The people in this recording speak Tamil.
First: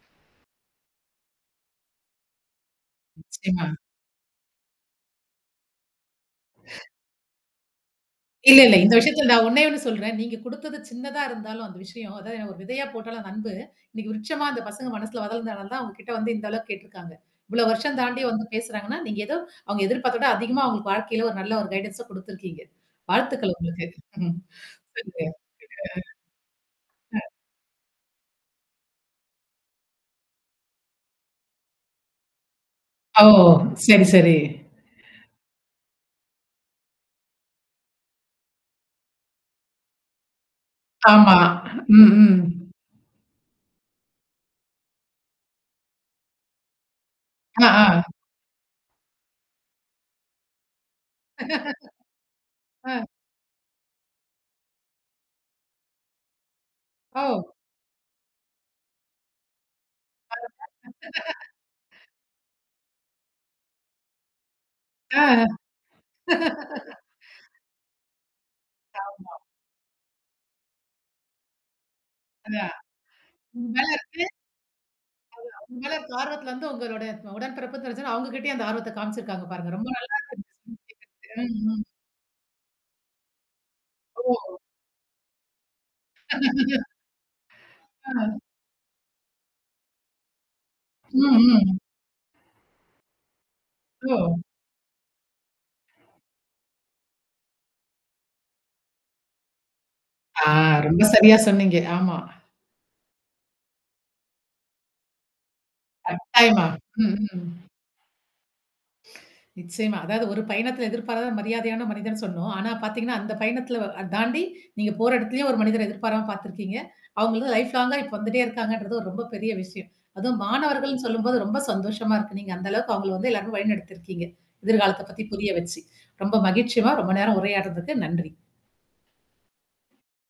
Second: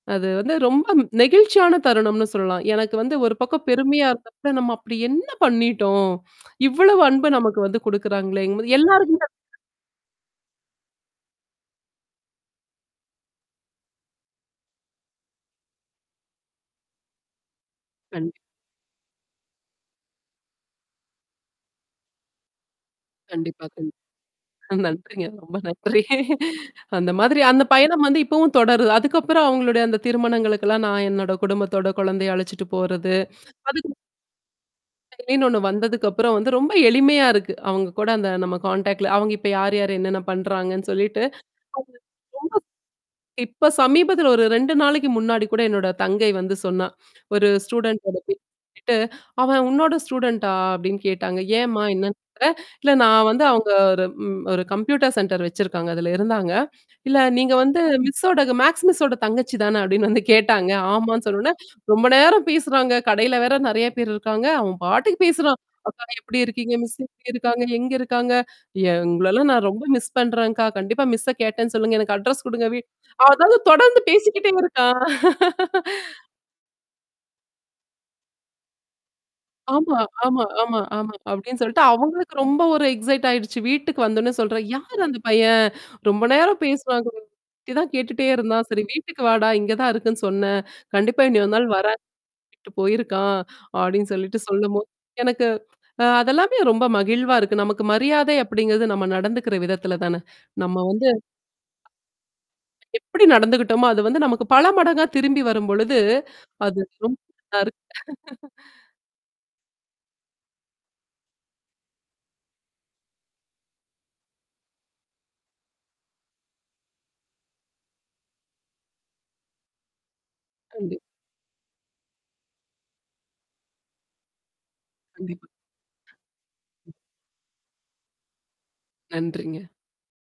அது வந்து ரொம்ப நெகிழ்ச்சியான தருணம்ன்னு சொல்லலாம். எனக்கு வந்து ஒரு பக்கம் நிச்சயமா. பெருமையா இருந்தப்ப நம்ம அப்பிடி என்ன பண்ணீட்டோம்? இவ்வளவு அன்ப நமக்கு வந்து குடுக்குறாங்களேங்கம் இல்ல, போது இல்ல. இந்த எல்லாருக் விஷயத்தில நான் [unintelligible] ஒன்னேயொன்னு சொல்றேன். நீங்க குடுத்தது சின்னதா இருந்தாலும் அந்த விஷயம் அது ஒரு விதையா போட்டாலும் அந்த அன்பு, இன்னக்கி விருட்சமா அந்த பசங்க மனசுல வளந்தனாலதான் தான் உங்ககிட்ட வந்து இந்த அளவுக்கு கேட்டுருக்காங்க. இவ்ளோ வருஷம் தாண்டி கண்டி வந்து பேசுறாங்கன்னா, நீங்க ஏதோ அவுங்க எதிர்பார்த்த விட அதிகமா அவுங்களுக்கு வாழ்க்கையில ஒரு நல்ல ஒரு கைடன்ஸ குடுத்துருக்கீங்க. வாழ்த்துக்கள் கண்டிப்பா உங்களுக்கு. கண்டி ம் அ [unintelligible] இதுல நன்றிங்க. ரொம்ப நன்றி. அந்த ஆ. மாதிரி அந்த பயணம் வந்து இப்பவும் தொடருது. அதுக்கப்புறம் அவுங்களுடைய அந்த திருமணங்களுக்கெல்லாம் நான் என்னோட குடும்பத்தோட கொழந்தைய அழச்சுட்டு போறது. ஓ! அதுக்கு சரி சரி. செயலின்னு ஒன்னு வந்ததுக்குப்புறம் வந்து ரொம்ப எளிமையா இருக்கு. அவுங்க கூட அந்த நம்ம கான்டாக்ட்ல அவுங்க இப்ப யார் யாரு, என்னென்னா பண்றாங்கன்னு, சொல்லிட்டு ஆமா. அது ரொம்ப ம், ம். இப்ப சமீபத்தில ஒரு 2 நாளைக்கு முன்னாடி கூட என்னோட தங்கை வந்து சொன்னா. ஒரு ஆ, ஆ. ஸ்டூடண்ட்டோட பேர சொல்லிட்டு அவன் உன்னோட ஸ்டூடண்டா?" அப்பிடின்னு கேட்டாங்க. ஏன்ம்மா என்னான்னு [unintelligible] இல்ல ஆ. நான் வந்து அவுங்க ஒரு ம் ஒரு கம்ப்யூட்டர் சென்டர் வச்சிருக்காங்க அதில இருந்தாங்க "இல்ல நீங்க ஓ! வந்து, மிஸ்ஸோட மேக்ஸ் மிஸ்ஸோட தங்கச்சி தானே?" அப்பிடின்னு வந்து கேட்டாங்க. [unintelligible] ஆமான்னு சொன்னோன்னே, ரொம்ப நேரம் பேசுறாங்க. கடையில வேற நெறையா பேர் இருக்காங்க. அவன் பாட்டுக்கு ஆ, அ, பேசுறான். அக்கா நீங்க எப்பிடி இருக்கீங்க? மிஸ் எப்பிடி இருக்காங்க? எங்க இருக்காங்க? ஆமா. எங்களல்லாம் நான் ரொம்ப மிஸ் பண்றேன்க்கா! கண்டிப்பா மிஸ்ஸ கேட்டேன்னு சொல்லுங்க. எனக்கு அட்ரெஸ் குடுங்க. அதான், வீ" அதாவது உங்க மேல தொடர்ந்து இருக்க அதான் பேசிக்கிட்டே இருக்கான் உங்க மேல இருக்க ஆர்வத்தல வந்து, உங்களுடைய உடன் பிறப்பு தெரிஞ்சோன்ன, அவுங்ககிட்டேயே அந்த ஆர்வத்த காமிச்சிருக்காங்க பாருங்க. ரொம்ப ஆமா, நல்லா ஆமா, ஆமா, [unintelligible] ஆமா. ம், அப்பிடின்னு சொல்லிட்டு ம். அவுங்களுக்கு ரொம்ப ஒரு எக்ஸைட் ஆயிடுச்சு வீட்டுக்கு வந்தோன்னே ஓஹோ! சொல்றா. "யாரு அந்த பையன்? ரொம்ப நேரம் பேசுறாங்க? இதான் ஆ. கேட்டுட்டே இருந்தான். சரி வீட்டுக்கு வாடா! இங்க தான் இருக்குன்னு சொன்னேன்" "கண்டிப்பா ம், இன்னியொரு நாள் ம். வரேன், அப்பிடின்ட்டு போயிருக்கான்" அப்பிடின்னு சொல்லிட்டு ஓ! சொல்லும்போது, எனக்கு அ அதெல்லாமே ரொம்ப மகிழ்வா இருக்கு. நமக்கு மரியாதை அப்பிடிங்கிறது, நம்ம நடந்துக்கிற விதத்தில தானே. ஆ, நம்ம ரொம்ப வந்து சரியா சொன்னீங்க. ஆமா. எப்பிடி நடந்துக்கிட்டோமோ, அது வந்து நமக்கு பல மடங்கா திரும்பி வரும்பொழுது, கட்டாயமா! அது ம், ரொம் ம். நல்லாரு நிச்சயமா. அதாவது ஒரு பயணத்தில எதிர்பாராத மரியாதையான மனிதன்னு சொன்னோம். ஆனா பாத்தீங்கன்னா, அந்த பயணத்தில வ அ தாண்டி நீங்க போற எடத்திலயும் ஒரு மனிதர எதிர்பாராம பாத்துருக்கீங்க. அவுங்க வந்து லைஃப் லாங்கா இப்போ வந்துட்டே இருக்காங்கன்றது, ஒரு ரொம்ப பெரிய விஷயம். அதுவும் கண்டிப் மாணவர்கள்னு சொல்லும்போது ரொம்ப சந்தோஷமா இருக்கு. நீங்க அந்த அளவுக்கு அவுங்கள வந்து எல்லாரயும் வழி நடத்திருக்கீங்க. எதிர்காலத்த பத்தி கண்டிப்பா. புரிய வச்சு. ரொம்ப மகிழ்ச்சிம்மா, ரொம்ப நேரம் உரையாடுறதுக்கு. நன்றி. நன்றிங்க.